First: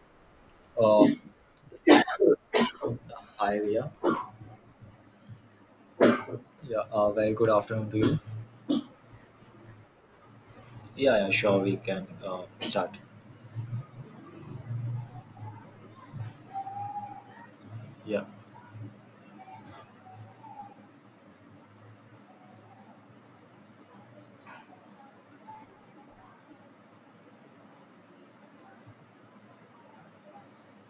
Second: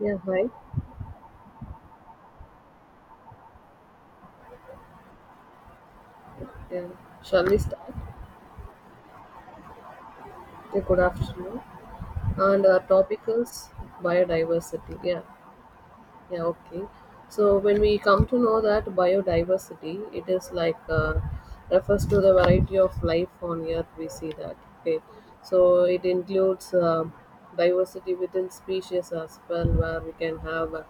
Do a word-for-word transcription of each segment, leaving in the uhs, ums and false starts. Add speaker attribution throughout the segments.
Speaker 1: Yeah, hi.
Speaker 2: Uh, Hi, Ria. Yeah,
Speaker 1: Yeah.
Speaker 2: uh, very
Speaker 1: Shall
Speaker 2: good
Speaker 1: we
Speaker 2: afternoon
Speaker 1: start?
Speaker 2: to you.
Speaker 1: Yeah, good
Speaker 2: Yeah, yeah,
Speaker 1: afternoon.
Speaker 2: sure, we can uh,
Speaker 1: And our
Speaker 2: start.
Speaker 1: topic is biodiversity. Yeah. Yeah, okay. So when we
Speaker 2: Yeah,
Speaker 1: come to know that biodiversity, it is like uh, refers to the variety of life on Earth. We see that. Okay, so it includes uh, diversity within species as well, where we can have uh,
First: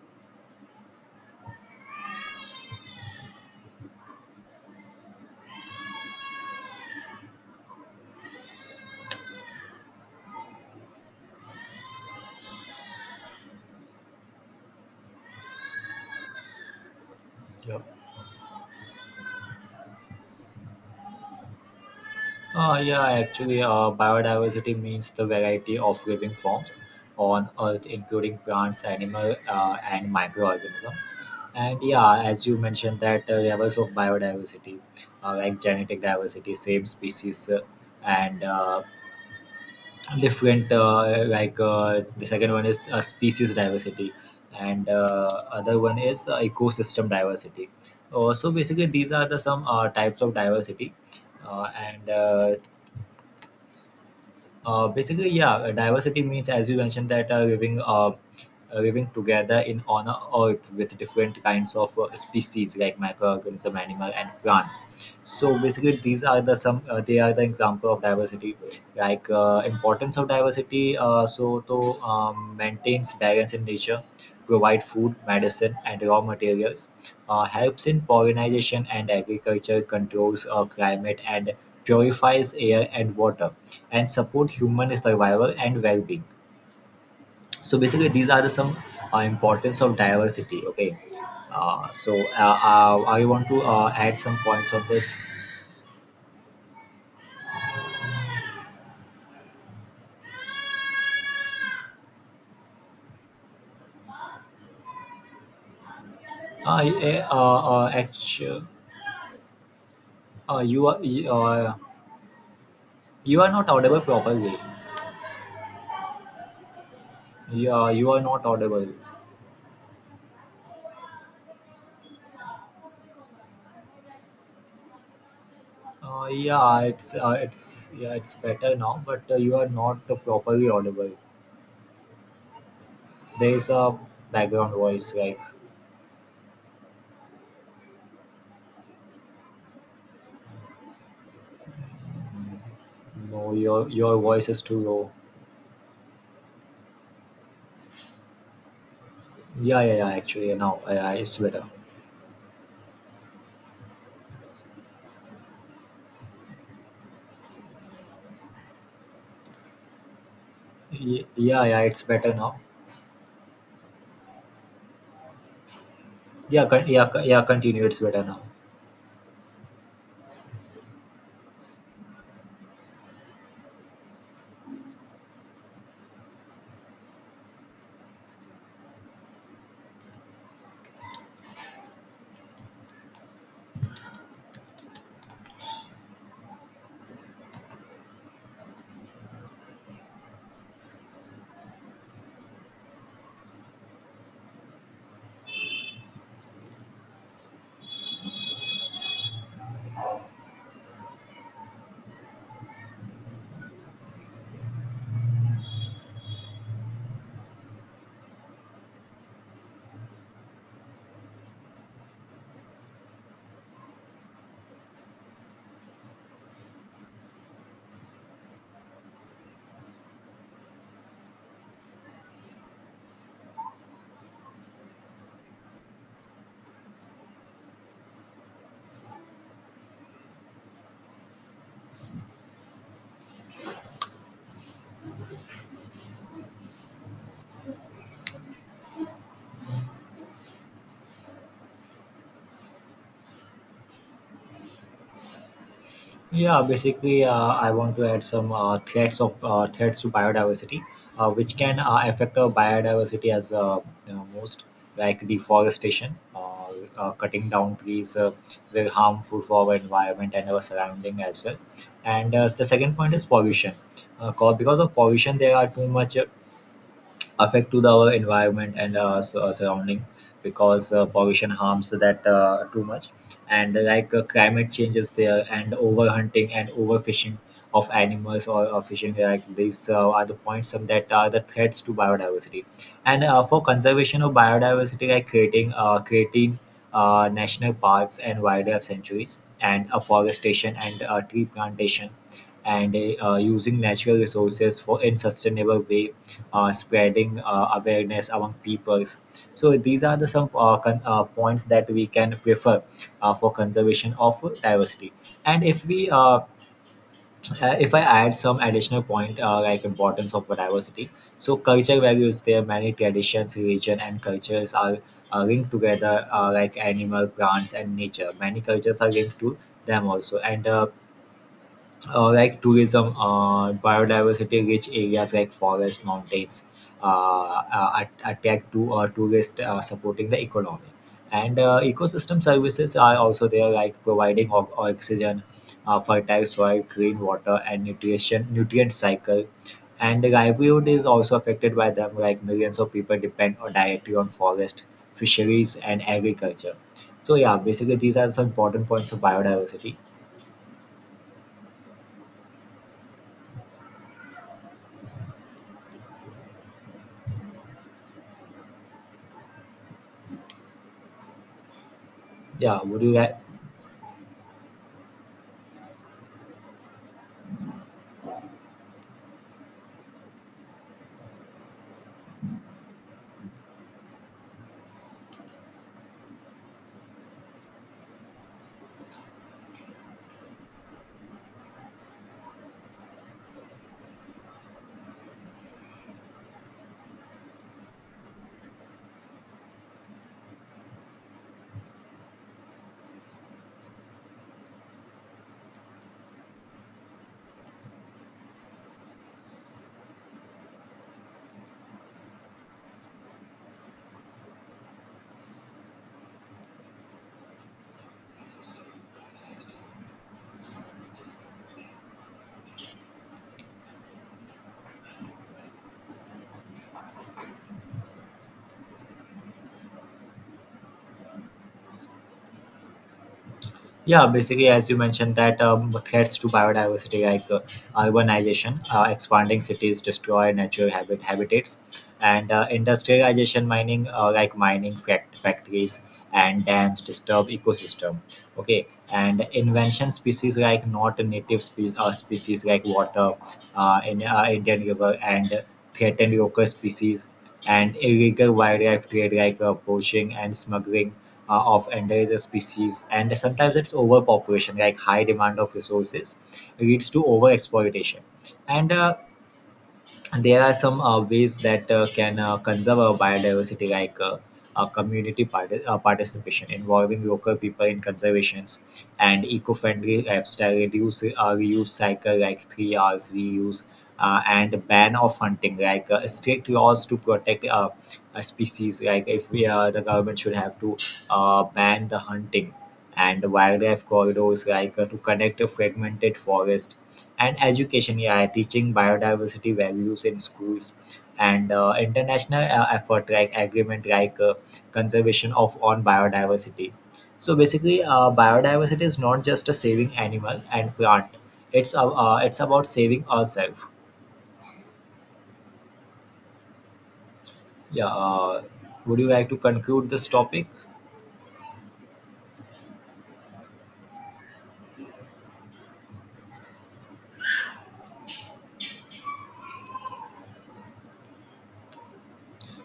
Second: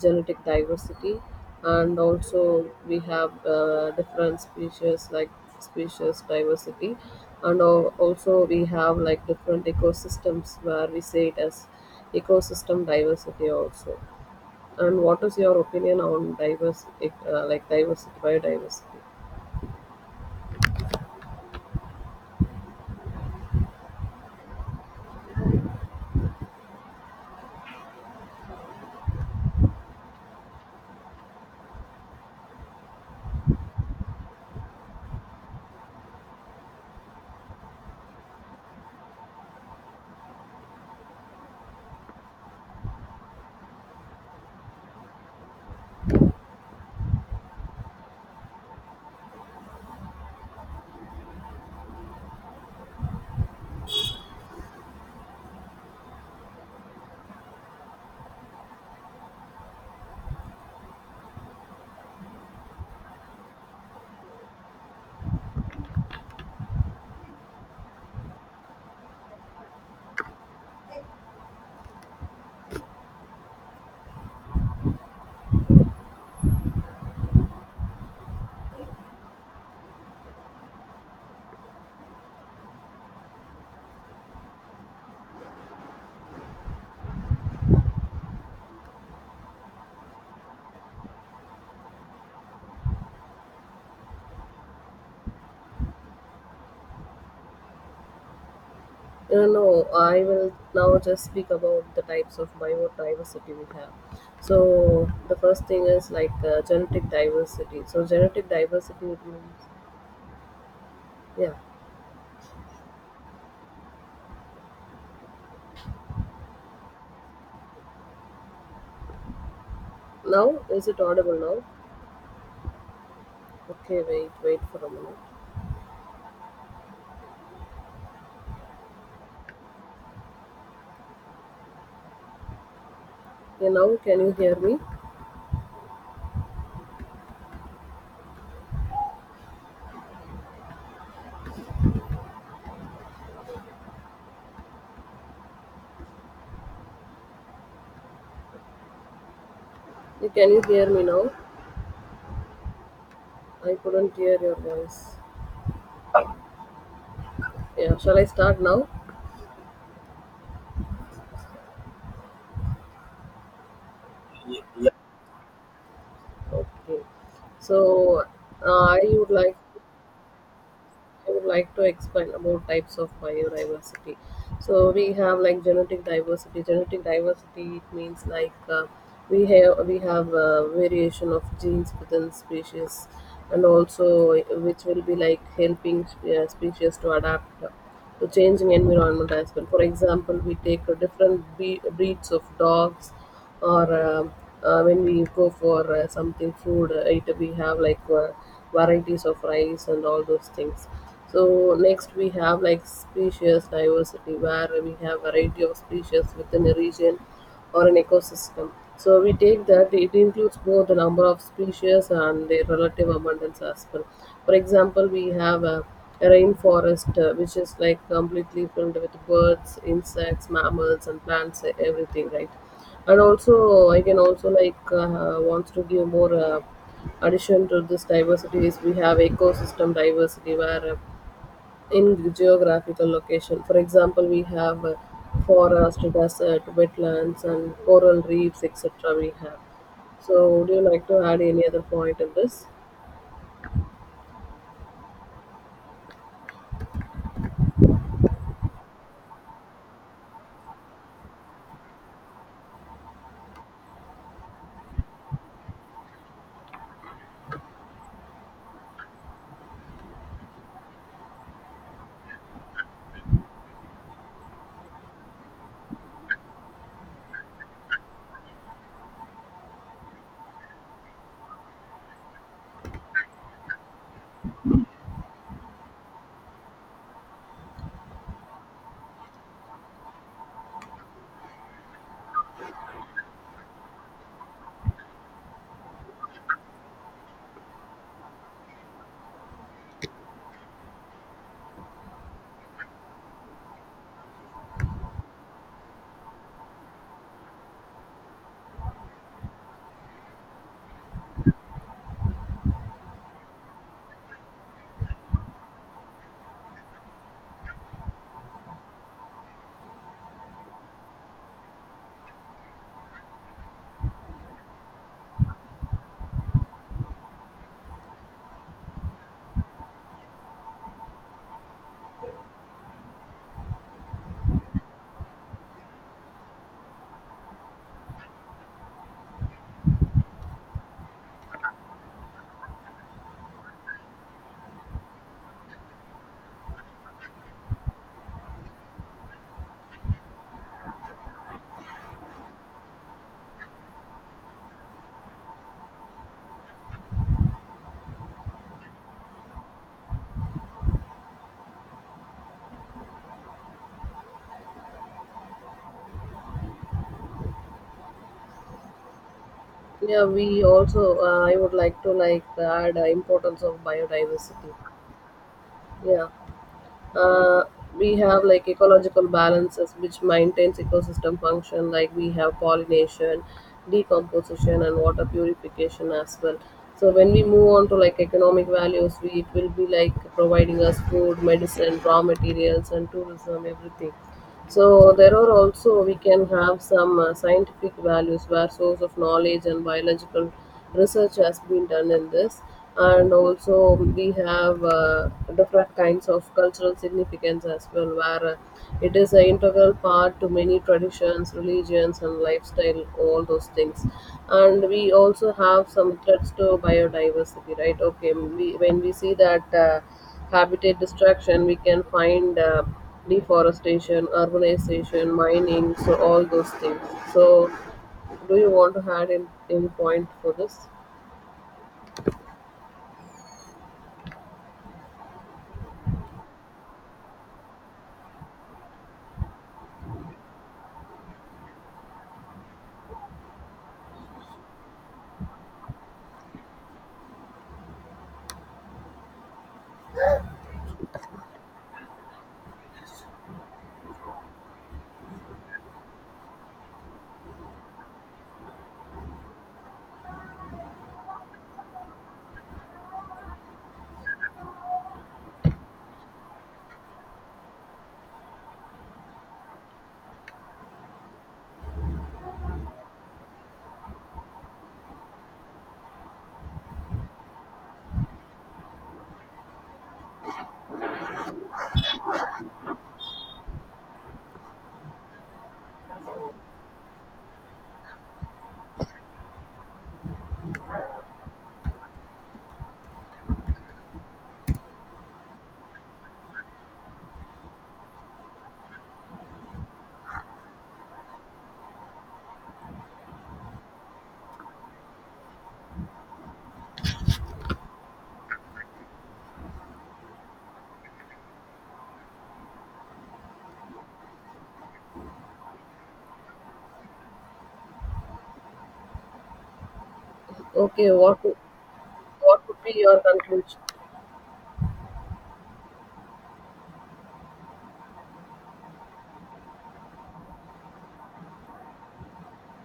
Speaker 1: genetic diversity, and also we have uh, different species like species diversity, and al- also we have like different ecosystems where we say it as ecosystem diversity also. And what is your opinion on diverse, uh, like
Speaker 2: yeah.
Speaker 1: diversity, biodiversity?
Speaker 2: Uh, yeah, actually, uh, biodiversity means the variety of living forms on Earth, including plants, animal, uh, and microorganism. And yeah, as you mentioned, that uh, levels of biodiversity, uh, like genetic diversity, same species, uh, and uh, different uh, like uh, the second one is uh, species diversity, and uh, other one is uh, ecosystem diversity. Uh, so basically these are the some uh, types of diversity. Uh, and uh, uh, Basically, yeah, uh, diversity means, as you mentioned, that uh, living uh, uh, living together in on a earth with different kinds of uh, species like microorganism, animal, and plants. So basically these are the some, uh, they are the example of diversity, like uh, importance of diversity. Uh, so to um, maintains balance in nature, provide food, medicine, and raw materials, uh, helps in pollination and agriculture, controls uh, climate, and purifies air and water, and support human survival and well-being. So basically these are the some uh, importance of diversity. Okay. uh, so uh, uh, I want to uh, add some points of this.
Speaker 1: Uh, no, I will now just speak about the types of biodiversity we have. So the first thing is like uh,
Speaker 2: uh,
Speaker 1: genetic
Speaker 2: uh,
Speaker 1: diversity.
Speaker 2: uh,
Speaker 1: So genetic
Speaker 2: Actually,
Speaker 1: diversity it means
Speaker 2: uh, you are
Speaker 1: yeah.
Speaker 2: uh, you are not audible properly. Yeah, you are not audible.
Speaker 1: Now is it audible now? Okay, wait, wait for a minute.
Speaker 2: Uh, yeah, it's uh, it's yeah, it's better now, but uh, you are not uh, properly audible. There
Speaker 1: Okay,
Speaker 2: is
Speaker 1: now
Speaker 2: a
Speaker 1: can you hear
Speaker 2: background
Speaker 1: me?
Speaker 2: voice like, no, your your voice is too low. Yeah yeah, yeah
Speaker 1: Yeah, can
Speaker 2: actually
Speaker 1: you
Speaker 2: now,
Speaker 1: hear me
Speaker 2: yeah,
Speaker 1: now?
Speaker 2: it's better.
Speaker 1: I couldn't hear your voice. Yeah, shall I start now?
Speaker 2: Ye- yeah yeah it's better now.
Speaker 1: Yeah.
Speaker 2: Yeah, con-
Speaker 1: Okay.
Speaker 2: yeah, co- yeah. Continue. It's better
Speaker 1: So
Speaker 2: now.
Speaker 1: uh, I would like I would like to explain about types of biodiversity. So we have like genetic diversity. Genetic diversity it means like uh, we have we have a variation of genes within species, and also which will be like helping uh, species to adapt to changing environment as well. For example, we take uh, different be- breeds of dogs or uh, uh, when we go for uh, something food, uh, it, we have like uh, varieties of rice and all those things. So next we have like species diversity, where we have variety of species within a region or an ecosystem. So we take that it includes both the number of species and their relative abundance as well. For example, we have a, a rainforest uh, which is like completely filled with birds, insects, mammals, and plants, uh, everything, right? And also, I can also like uh, wants to give more uh, addition to this diversity is we have ecosystem diversity where uh, in geographical location. For example, we have uh, forest, desert, wetlands, and coral reefs, et cetera. We have. So, would you like to add any other point in this?
Speaker 2: Yeah, basically, uh, I want to add some uh, threats of uh, threats to biodiversity, uh, which can uh, affect our biodiversity as, uh, you know, most like deforestation, uh, uh, cutting down trees, uh, very harmful for our environment and our surrounding as well. And uh, the second point is pollution. Uh, co- because of pollution, there are too much uh, affect to the, our environment and uh, su- uh, surrounding, because uh, pollution harms that uh, too much. And like uh, climate changes there, and overhunting and overfishing of animals or uh, fishing, like these uh, are the points of, that are the threats to biodiversity. And uh, for conservation of biodiversity, like creating uh, creating uh, national parks and wildlife sanctuaries, and afforestation and uh, tree plantation, and uh, using natural resources for in sustainable way, uh, spreading uh, awareness among peoples. So these are the some uh, con- uh, points that we can prefer uh, for conservation of diversity. And if we, uh, uh, if I add some additional point uh, like importance of diversity, so culture values, there many traditions, religion, and cultures are uh, linked together, uh, like animal, plants, and nature. Many cultures are linked to them also. And uh, uh, like tourism, uh, biodiversity rich areas like forests, mountains, uh, uh, attract to uh, tourists, uh, supporting the economy. And uh, ecosystem services are also there, like providing o- oxygen, uh, fertile soil, clean water, and nutrition nutrient cycle. And the livelihood is also affected by them, like millions of people depend on directly on forest, fisheries, and agriculture. So yeah, basically these are some important points of biodiversity.
Speaker 1: Yeah, we also. Uh, I would like to like
Speaker 2: Yeah,
Speaker 1: add
Speaker 2: would
Speaker 1: uh,
Speaker 2: you like.
Speaker 1: importance of biodiversity. Yeah. Uh, we have like ecological balances which maintains ecosystem function, like we have pollination, decomposition, and water purification as well. So when we move on to like economic values, we it will be like providing us food, medicine, raw materials, and tourism, everything. So there are also we can have some uh, scientific values, where source of knowledge and biological research has been done in this, and also we have uh, different kinds of cultural significance as well, where uh, it is an integral part to many traditions, religions, and lifestyle, all those things. And we also have some threats to biodiversity, right? Okay, we, when we see that uh, habitat destruction, we can find. Uh, deforestation, urbanization, mining, so all those things. So, do you want to add in any point for this?
Speaker 2: Yeah, basically, as you mentioned, that um, threats to biodiversity like uh, urbanization, uh, expanding cities destroy natural habit habitats, and uh, industrialization, mining, uh, like mining fact- factories and dams disturb ecosystem. Okay, and invention species like not native spe- uh, species like water uh, in uh, Indian River, and threatened local species, and illegal wildlife trade, like uh, poaching and smuggling uh, of endangered species. And sometimes it's overpopulation, like high demand of resources leads to overexploitation. And uh, and there are some uh, ways that uh, can uh, conserve our biodiversity, like uh, uh, community part- uh, participation, involving local people in conservations, and eco-friendly lifestyle, reduce uh, reuse cycle, like three hours reuse, uh, and ban of hunting, like uh, strict laws to protect uh, a species. Like if we, uh, the government should have to uh, ban the hunting, and wildlife corridors, like uh, to connect a fragmented forest, and education, yeah, teaching biodiversity values in schools, and uh, international uh, effort like agreement, like uh, conservation of on biodiversity. So basically uh, biodiversity is not just a saving animal and plant, it's uh, uh, it's about saving ourselves. Yeah. Uh, would you like to conclude this topic?
Speaker 1: Okay, what would- what would be your conclusion?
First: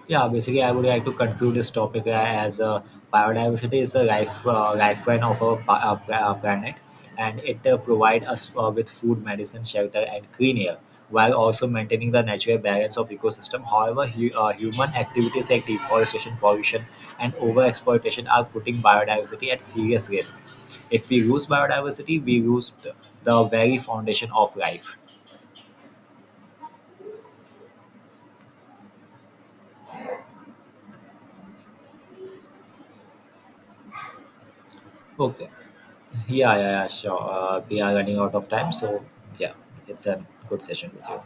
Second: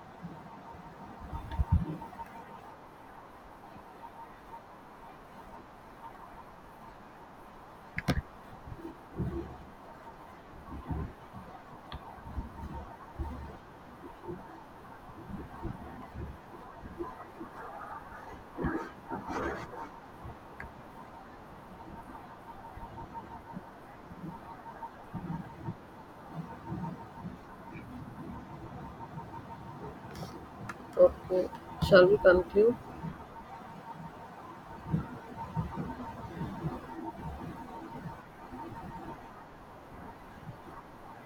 Speaker 2: Yeah, basically, I would like to conclude this topic uh, as uh, biodiversity is a life uh, lifeline of our pa- uh, pla- uh, planet. And it uh, provides us uh, with food, medicine, shelter, and clean air, while also maintaining the natural balance of ecosystem. However, hu- uh, human activities like deforestation, pollution, and overexploitation are putting biodiversity at serious risk. If we lose biodiversity, we lose the the very foundation of life.
Speaker 1: Okay, shall we conclude?
Speaker 2: Okay. Yeah, yeah, yeah, sure. Uh, we are running out of time, so yeah, it's a good session with you.